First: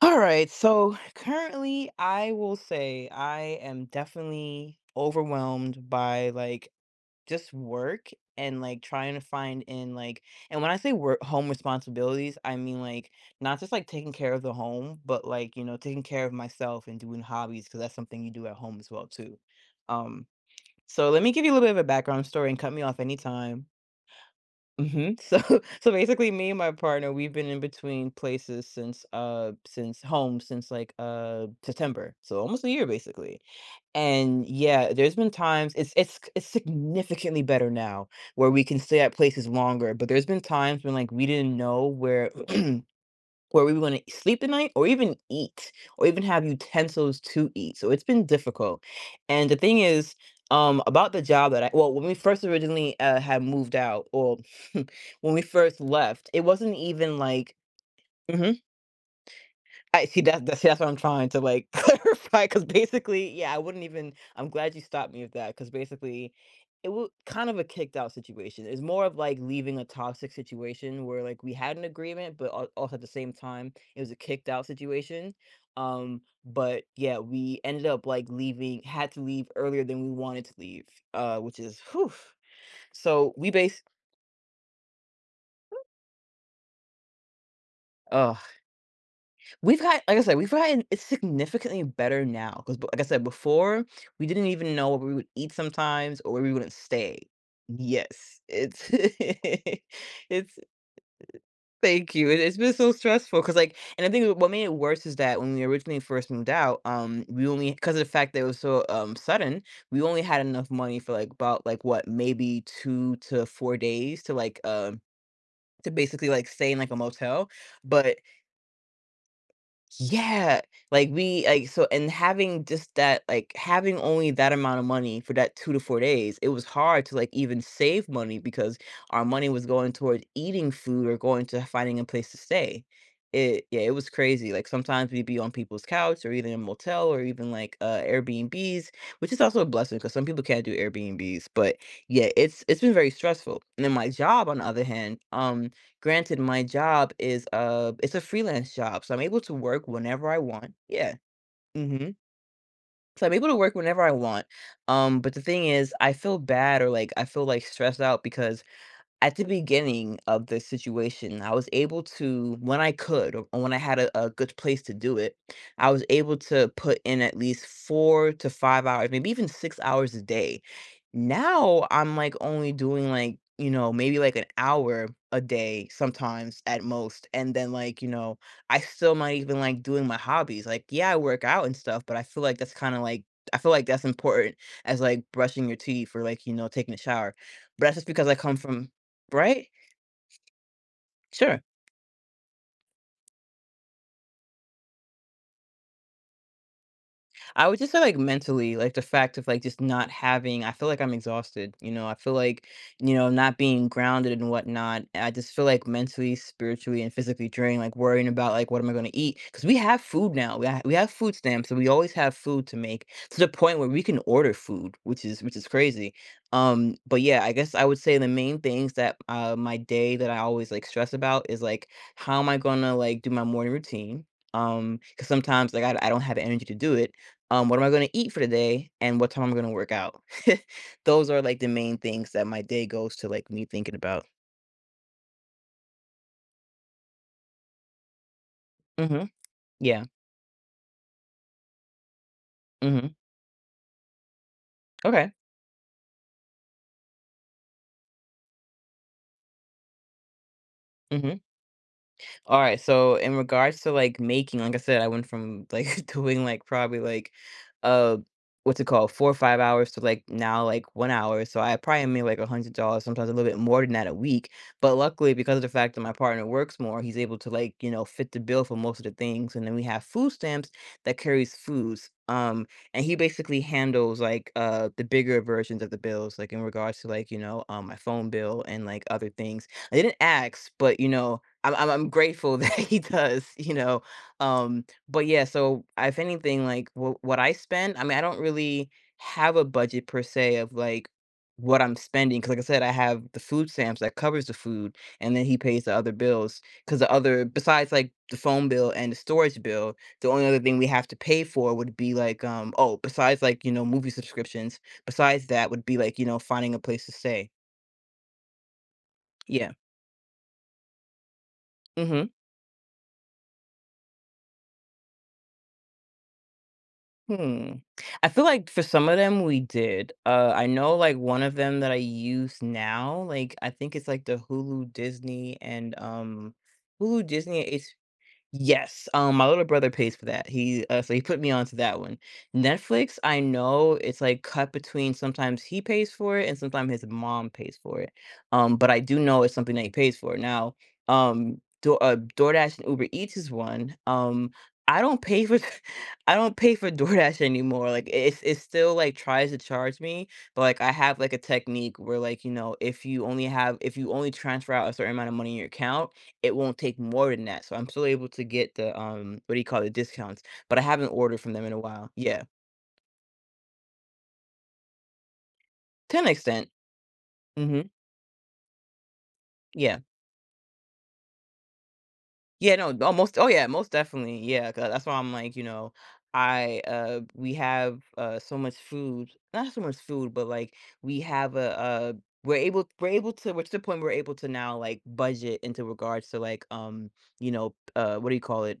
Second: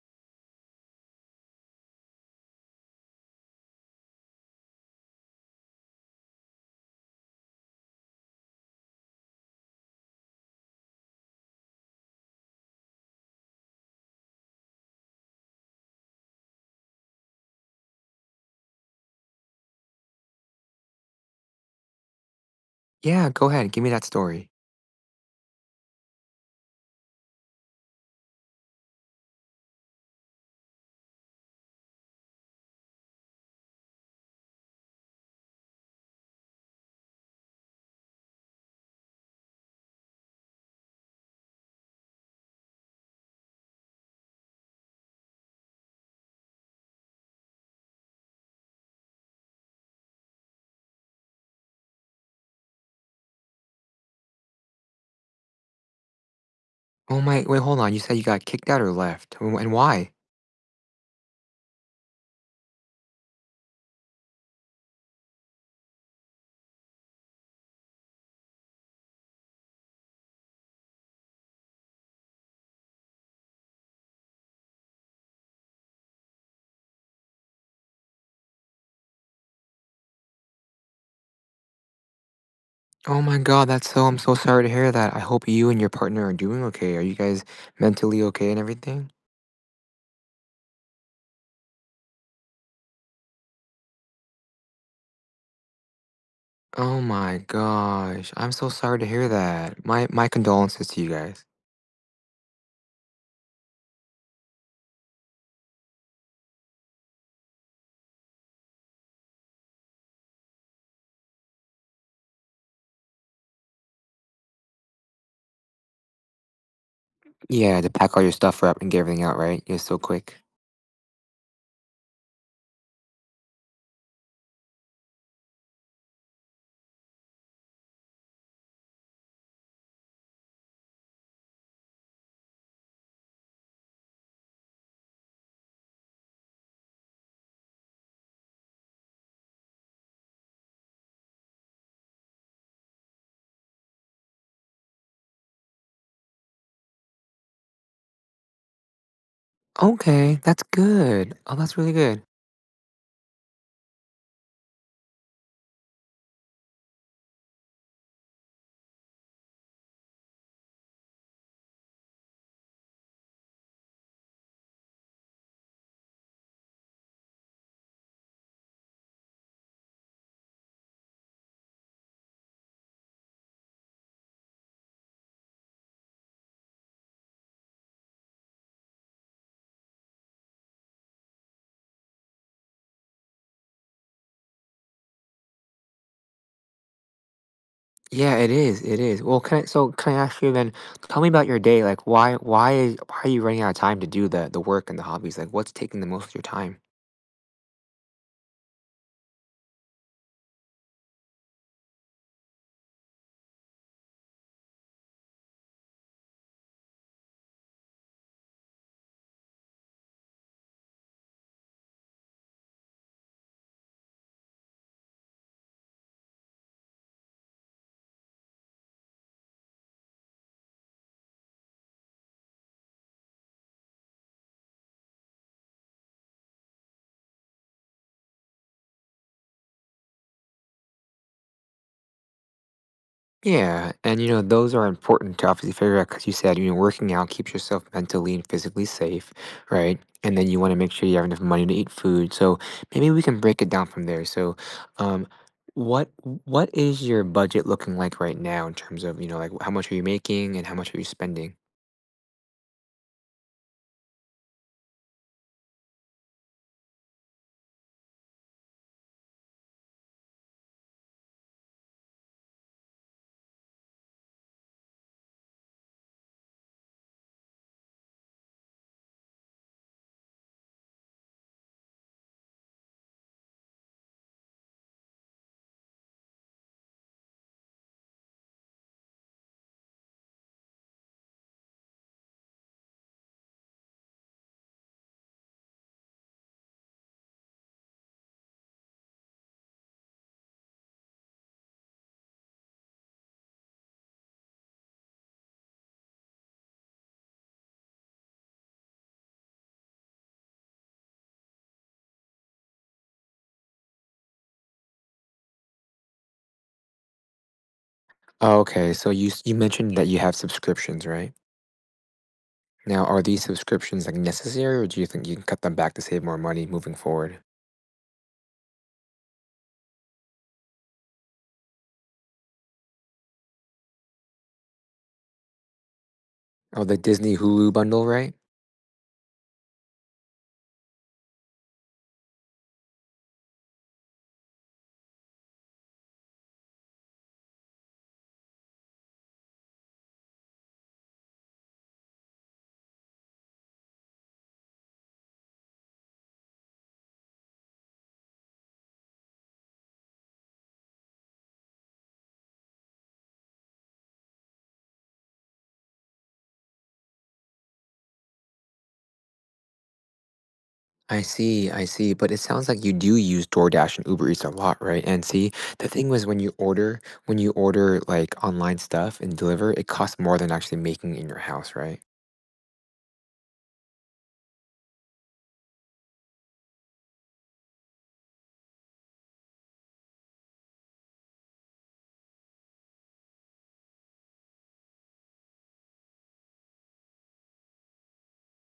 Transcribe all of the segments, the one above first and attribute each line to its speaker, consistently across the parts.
Speaker 1: All right, so currently I will say I am definitely overwhelmed by like just work. And like trying to find in like and when I say work home responsibilities, I mean, like, not just like taking care of the home, but, like, you know, taking care of myself and doing hobbies because that's something you do at home as well too. Um, so let me give you a little bit of a background story and cut me off
Speaker 2: Yeah, go
Speaker 1: anytime.
Speaker 2: ahead, give me that story.
Speaker 1: Mhm. So basically me and my partner, we've been in between places since home since like September. So almost a year basically. And yeah, there's been times it's significantly better now where we can stay at places longer, but there's been times when like we didn't know where where we were gonna sleep the night or even eat or even have utensils to eat. So it's been difficult. And the thing is, about the job that I, when we first originally had moved out or when we first left, it wasn't even
Speaker 2: Oh my
Speaker 1: like.
Speaker 2: wait, hold on, you said you got
Speaker 1: Mhm.
Speaker 2: kicked out or left, and and
Speaker 1: I
Speaker 2: why?
Speaker 1: see that that's what I'm trying to, like, clarify. Because basically, yeah, I wouldn't even I'm glad you stopped me with that. Because basically it was kind of a kicked out situation. It's more of, like, leaving a toxic situation where, like, we had an agreement, but al also at the same time, it was a kicked out situation. But yeah, we ended up, like, leaving had to leave earlier than we wanted to leave, which is, whew.
Speaker 2: Oh
Speaker 1: So
Speaker 2: my
Speaker 1: we
Speaker 2: god,
Speaker 1: base
Speaker 2: that's so I'm so sorry to hear that. I hope you and your partner are doing okay. Are you guys mentally okay and everything?
Speaker 1: We've got like I said, we've gotten it's significantly better now. Cause, like I said before, we didn't even know what we would eat sometimes or where we wouldn't
Speaker 2: Oh
Speaker 1: stay.
Speaker 2: my gosh,
Speaker 1: Yes,
Speaker 2: I'm so
Speaker 1: it's
Speaker 2: sorry to hear that. My
Speaker 1: it's
Speaker 2: condolences to you guys.
Speaker 1: thank you, it's been so stressful. Cause, like, and I think what made it worse is that when we originally first moved out, we only because of the fact that it was so, sudden, we only had enough money for, like, about, like, what, maybe 2 to 4 days to, like, to basically, like, stay in, like, a motel,
Speaker 2: Yeah, to pack
Speaker 1: but.
Speaker 2: all your stuff up and get everything out, right? You're so quick.
Speaker 1: Yeah, like, we like, so and having just that having only that amount of money for that 2 to 4 days, it was hard to, like, even save money because our money was going towards eating food or going to finding a place to stay. It, yeah, it was crazy, like, sometimes we'd be on people's couch or even in a motel or even, like, Airbnbs, which is also a blessing because some people can't do Airbnbs, but yeah, it's been very stressful, and then my job, on the other hand, Granted, my job is, it's a freelance job, so I'm able to work whenever I
Speaker 2: Okay, that's
Speaker 1: want. Yeah.
Speaker 2: good. Oh, that's really
Speaker 1: Mhm.
Speaker 2: good.
Speaker 1: So I'm able to work whenever I want. But the thing is, I feel bad or, like, I feel, like, stressed out because at the beginning of the situation, I was able to when I could, or when I had a good place to do it, I was able to put in at least 4 to 5 hours, maybe even 6 hours a day. Now, I'm, like, only doing, like, you know, maybe, like, an hour a day sometimes at most, and then, like, you know, I still might even like doing my hobbies, like, yeah, I work out and stuff, but I feel like that's kinda, like, I feel like that's important as, like, brushing your teeth or, like, you know, taking a shower, but that's just because I
Speaker 2: Yeah, it
Speaker 1: come
Speaker 2: is,
Speaker 1: from.
Speaker 2: it is. Well, can I
Speaker 1: Right?
Speaker 2: can I ask you then, tell me about your
Speaker 1: Sure.
Speaker 2: day. Like why are you running out of time to do the work and the hobbies? Like what's taking the most of your time?
Speaker 1: I would just say, like, mentally, like, the fact of like just not having, I feel like I'm exhausted, you know, I feel like, you know, not being grounded and whatnot. I just feel like mentally, spiritually, and physically drained, like worrying about like what am I going to eat? Because we have food now. We have food stamps, so we always have food to make to the point where we can order food, which is crazy. But yeah, I guess I would say the main things that my day that I always like stress about is like how am I gonna like do my morning routine? Because sometimes like I don't have energy to do it, what am I gonna eat for the day, and what time I'm gonna work out. Those are, like, the main things that my day goes to, like, me
Speaker 2: Yeah,
Speaker 1: thinking
Speaker 2: and
Speaker 1: about.
Speaker 2: you know, those are important to obviously figure out because you said, you know, working out keeps yourself mentally and physically
Speaker 1: Mhm.
Speaker 2: safe, right?
Speaker 1: Yeah.
Speaker 2: And then you want to make sure you have enough money to eat food. So maybe
Speaker 1: Mhm.
Speaker 2: we can break it down from there. So, um,
Speaker 1: Okay.
Speaker 2: what is your budget looking like right now in terms of, you know, like how much are you making and how much are you
Speaker 1: Mhm.
Speaker 2: spending?
Speaker 1: Alright, so in regards to, like, making, like I said, I went from, like, doing, like, probably, like, uh, what's it called, 4 or 5 hours to, like, now, like, 1 hour, so I probably made, like, $100, sometimes a little bit more than that a week, but luckily, because of the fact that my partner works more, he's able to, like, you know, fit the bill for most of the things, and then we have food stamps that carries foods, and he basically handles, like, the bigger versions of the bills, like, in regards to, like, you know, my phone bill and, like, other things. I didn't ask, but, you know, I'm grateful that he does, you know. But yeah, so if anything, like, what I spend, I mean, I don't really have a budget per se of like what I'm spending because, like I said, I have the food stamps that covers the food, and then he pays the other bills because the other besides like the phone bill and the storage bill, the only other thing we have to pay for would be like, besides like, you know, movie subscriptions, besides that would be like, you know, finding a place to stay.
Speaker 2: Oh, okay, so you
Speaker 1: Yeah.
Speaker 2: mentioned that you have subscriptions, right?
Speaker 1: Hmm.
Speaker 2: Now, are these subscriptions, like, necessary, or do you think you can cut them back to save more money moving forward?
Speaker 1: Hmm. I feel like for some of them we did. I know like one of them that I use now, like, I think it's like the Hulu Disney and
Speaker 2: Oh, the
Speaker 1: Hulu
Speaker 2: Disney Hulu
Speaker 1: Disney.
Speaker 2: bundle, right?
Speaker 1: Yes, my little brother pays for that. He so he put me onto that one. Netflix, I know it's like cut between sometimes he pays for it and sometimes his mom pays for it. But I do know it's something that he pays for. Now, Do DoorDash and Uber Eats is one. I don't pay for I don't pay for DoorDash anymore. Like, it's still like tries to charge me, but like I have like a technique where, like, you know, if you only transfer out a certain amount of money in your account, it won't take more than that, so I'm still able to get the, what do you call it, discounts, but I haven't ordered from them in a
Speaker 2: I
Speaker 1: while.
Speaker 2: see, but it
Speaker 1: Yeah,
Speaker 2: sounds like you do use DoorDash and Uber Eats a lot, right? And see, the thing
Speaker 1: to
Speaker 2: was
Speaker 1: an extent.
Speaker 2: when you
Speaker 1: Mhm.
Speaker 2: order, like, online stuff and deliver, it
Speaker 1: Yeah.
Speaker 2: costs more than actually making it in your house, right?
Speaker 1: Yeah, no, yeah, most definitely, yeah, 'cause that's why I'm like, you know, we have, so much food, not so much food, but, like, we have a we're able to we're to the point we're able to now, like, budget into regards to, like, you know, what do you call it?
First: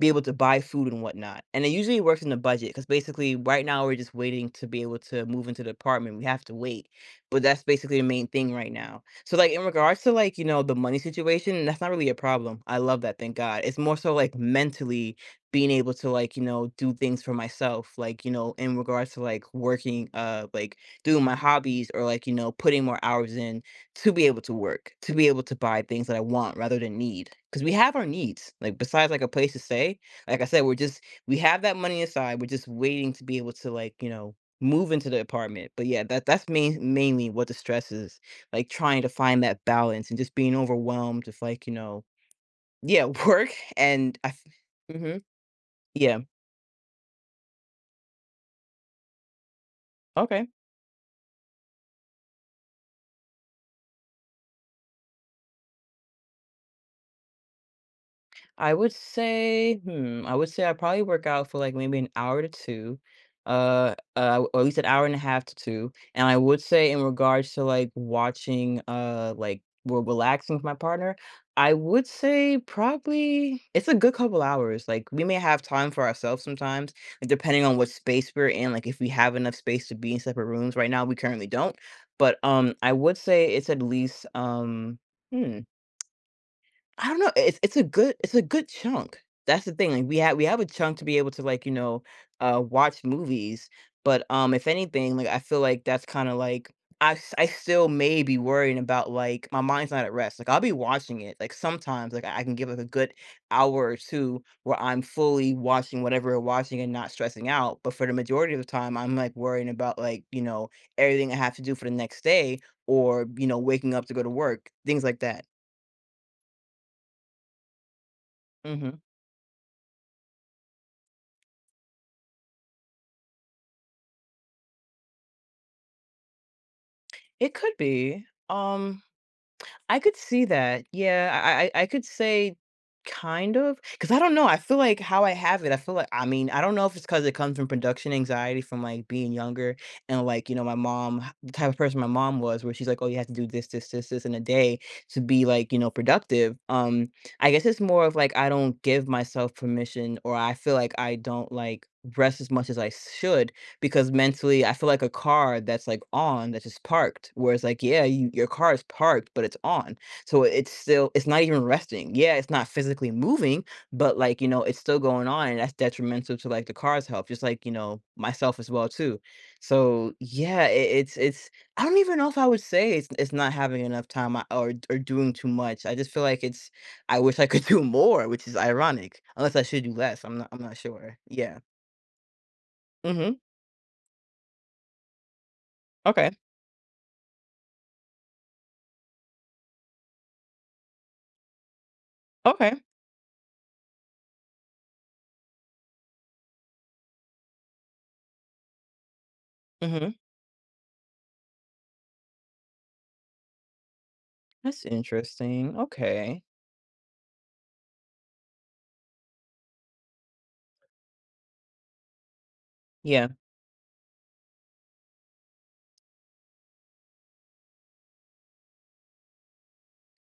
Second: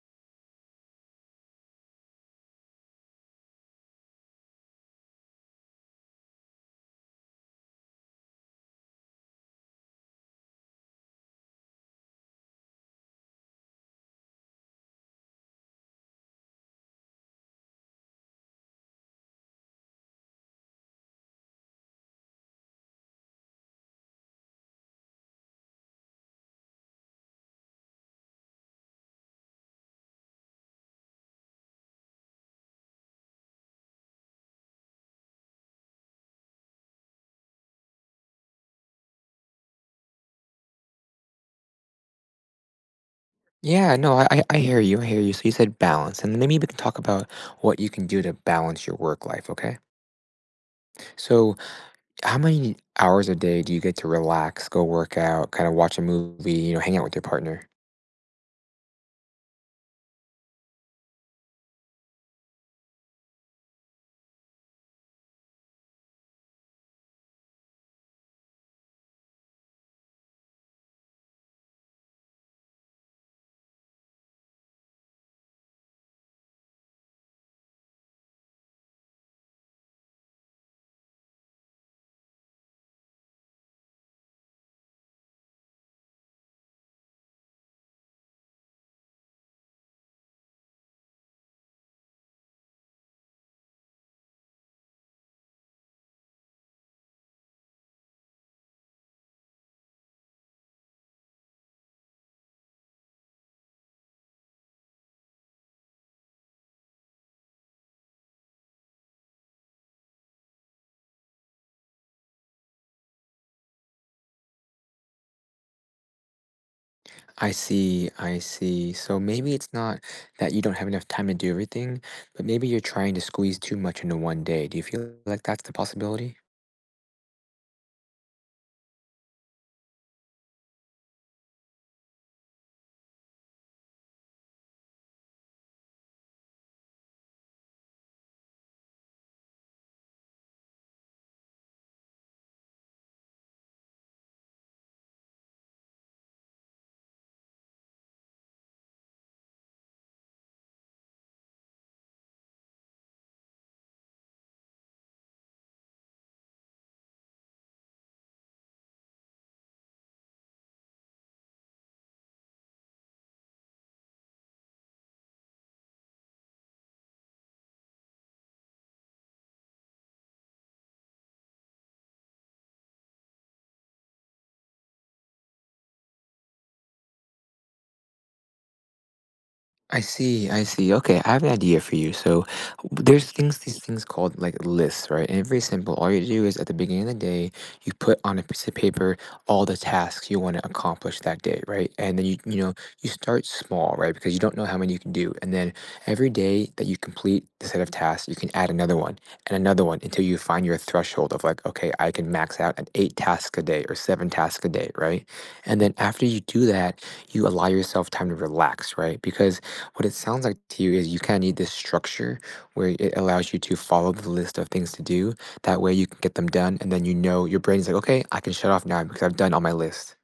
Speaker 1: Be able to buy food and whatnot, and it usually works in the budget because basically right now we're just waiting to be able to move into the apartment, we have to wait, but that's basically the main thing right now. So, like, in regards to, like, you know, the money situation, that's not really a problem. I love that, thank God. It's more so, like, mentally being able to, like, you know, do things for myself, like, you know, in regards to, like, working, like, doing my hobbies or, like, you know, putting more hours in to be able to work, to be able to buy things that I want rather than need. Because we have our needs. Like, besides, like, a place to stay, like I said, we're just, we have that money aside. We're just waiting to be able to, like, you know, move into the apartment. But yeah, that's mainly what the stress is, like, trying to find that balance and just being overwhelmed with, like, you know, yeah, work
Speaker 2: Yeah, no,
Speaker 1: and I f-.
Speaker 2: I hear you, I hear
Speaker 1: Mhm.
Speaker 2: you. So you said
Speaker 1: Yeah.
Speaker 2: balance, and then maybe we can talk about what you can do to balance your work life, okay?
Speaker 1: Okay.
Speaker 2: So how many hours a day do you get to relax, go work out, kind of watch a movie, you know, hang out with your partner?
Speaker 1: I would say, hmm, I would say I probably work out for like maybe an hour to two, or at least an hour and a half to two. And I would say, in regards to like watching, like we're relaxing with my partner, I would say probably it's a good couple hours. Like we may have time for ourselves sometimes, like, depending on what space we're in. Like if we have enough space to be in separate rooms. Right now, we currently don't. But I would say it's at least Hmm. I don't know, it's a good chunk. That's the thing, like, we have a chunk to be able to, like, watch movies, but, if anything, like, I feel like that's kinda like I still may be worrying about, like my mind's not at rest, like, I'll be watching it, like, sometimes, like, I can give like a good hour or two where I'm fully watching whatever we're watching and not stressing out, but for the majority of the time, I'm, like, worrying about, everything I have to do for the next day or, waking up to go to work, things like that.
Speaker 2: I see, I see.
Speaker 1: Mhm.
Speaker 2: So maybe it's not that you don't have enough time to do everything, but maybe you're trying to squeeze too much into one day. Do you feel like that's the possibility?
Speaker 1: It could be. I could see that. Yeah, I could say kind of. Cause I don't know, I feel like how I have it, I feel like I mean, I don't know if it's cause it comes from production anxiety from, like, being younger and, like, my mom h the type of person my mom was where she's like, "Oh, you have to do this, this, this, this in a day to be, like, productive." I guess it's more of, like, I don't give myself permission or I feel like I don't, like, rest as much as I should because mentally, I feel like a car that's, like, on, that's just parked, where it's like, yeah, your car is parked, but it's on. So it's still, it's not even resting. Yeah, it's not physically moving, but, like, it's still going on, and that's detrimental to, like, the car's health, just like, myself as well too. So, yeah, it's I don't even know if I would say it's not having enough time I or doing too much. I just feel like it's I wish I could do more, which is ironic, unless I should do
Speaker 2: I
Speaker 1: less. I'm
Speaker 2: see,
Speaker 1: not I'm
Speaker 2: I
Speaker 1: not
Speaker 2: see.
Speaker 1: sure.
Speaker 2: Okay, I have an
Speaker 1: Yeah.
Speaker 2: idea for you. So there's
Speaker 1: Mhm.
Speaker 2: things these things called like lists, right? And it's very simple. All you
Speaker 1: Okay.
Speaker 2: do is at the beginning of the day, you put on a piece of paper all the tasks you want to accomplish that day, right? And then you know,
Speaker 1: Okay.
Speaker 2: you start small, right? Because you don't know how many you can do. And then every day that you complete the set of tasks, you can add another one and another one
Speaker 1: Mm-hmm.
Speaker 2: until you find your threshold of like, okay, I can max out at eight tasks a day or seven tasks a
Speaker 1: That's
Speaker 2: day, right?
Speaker 1: interesting.
Speaker 2: And then after you
Speaker 1: Okay.
Speaker 2: do that, you allow yourself time to relax, right? Because what it sounds like to you is you kinda need this structure where it
Speaker 1: Yeah.
Speaker 2: allows you to follow the list of things to do. That way you can get them done, and then you know your brain's like, "Okay, I can shut off now because I've done all my list."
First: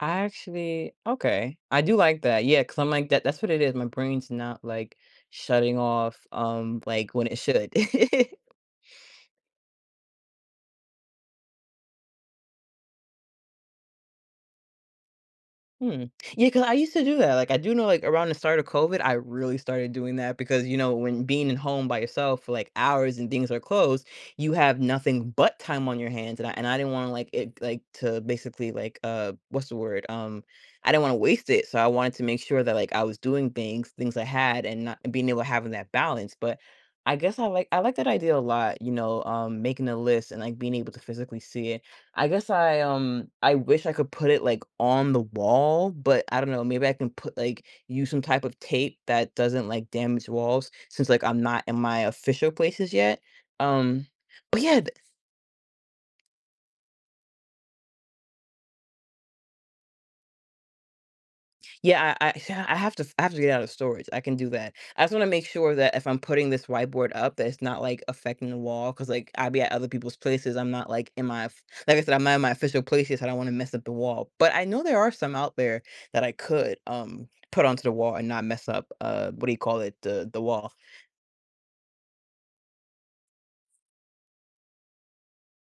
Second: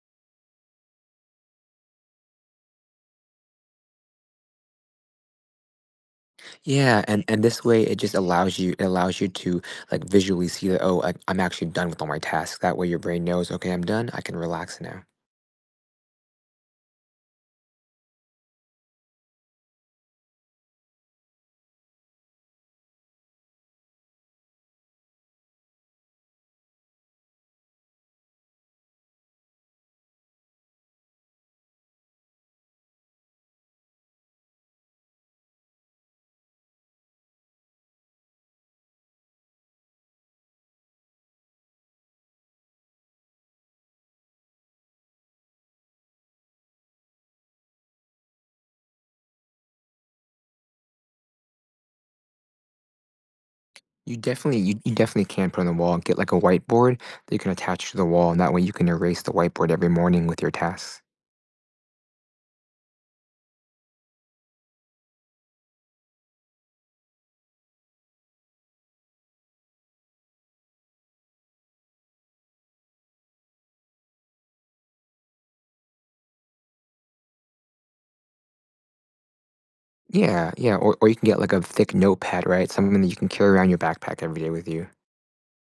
Speaker 1: I actually, okay. I do like that. Yeah, because I'm like that. That's what it is. My brain's not like shutting off
Speaker 2: Yeah,
Speaker 1: like
Speaker 2: and
Speaker 1: when it
Speaker 2: this
Speaker 1: should.
Speaker 2: way, it just allows you it allows you to, like, visually see that, "Oh, I'm actually done with all my tasks." That way your brain knows, "Okay, I'm done. I can relax now."
Speaker 1: Hmm. Yeah, cause I used to do that. Like, I do know, like, around the start of COVID, I really started doing that because, when being in home by yourself for, like, hours and things are closed, you have nothing but time on your hands, and I didn't wanna, like, to basically, like, what's the word? I didn't wanna waste it, so I wanted to make sure that, like, I was doing things I had and not and being able to having that balance, but I guess I like that idea a lot, making a list and, like, being able to physically see it. I guess I wish I could put it, like, on the wall, but I don't know, maybe I can put, use some type of tape that doesn't, like, damage walls since, like, I'm not in my official places yet, um,
Speaker 2: You definitely
Speaker 1: but
Speaker 2: you
Speaker 1: yeah,
Speaker 2: you definitely can put on the wall, get, like, a whiteboard that you can attach to the wall, and that way you can erase the whiteboard every morning with your tasks.
Speaker 1: Yeah, I yeah, I have to get out of storage. I can do that. I just wanna make sure that if I'm putting this whiteboard up, that it's not, like, affecting the wall. Cause like, I'll be at other people's places. I'm not, like, in my f like I said, I'm not in my official places. I don't wanna mess up the wall, but I know there are some out there that I could, put onto the wall and not mess up, what do you call it? The
Speaker 2: Yeah,
Speaker 1: wall.
Speaker 2: yeah, or you can get, like, a thick notepad, right? Something that you can carry around your backpack every day with you.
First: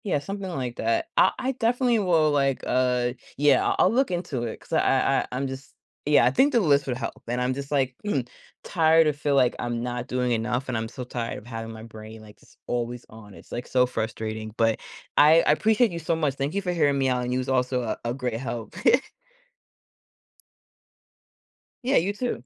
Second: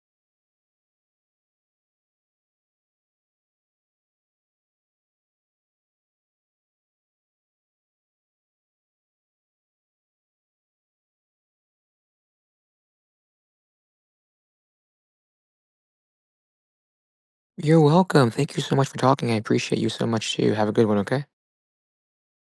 Speaker 1: Yeah, something like that. I definitely will yeah, I'll look into it because I'm just yeah, I think the list would help. And I'm just like tired of feel like I'm not doing enough and I'm so tired of having my brain like just always on. It's like so frustrating. But I appreciate you so much. Thank you for hearing me out and you was
Speaker 2: You're
Speaker 1: also a
Speaker 2: welcome,
Speaker 1: great
Speaker 2: thank you so
Speaker 1: help.
Speaker 2: much for talking. I appreciate you so much too. Have a good one, okay?
Speaker 1: Yeah, you too.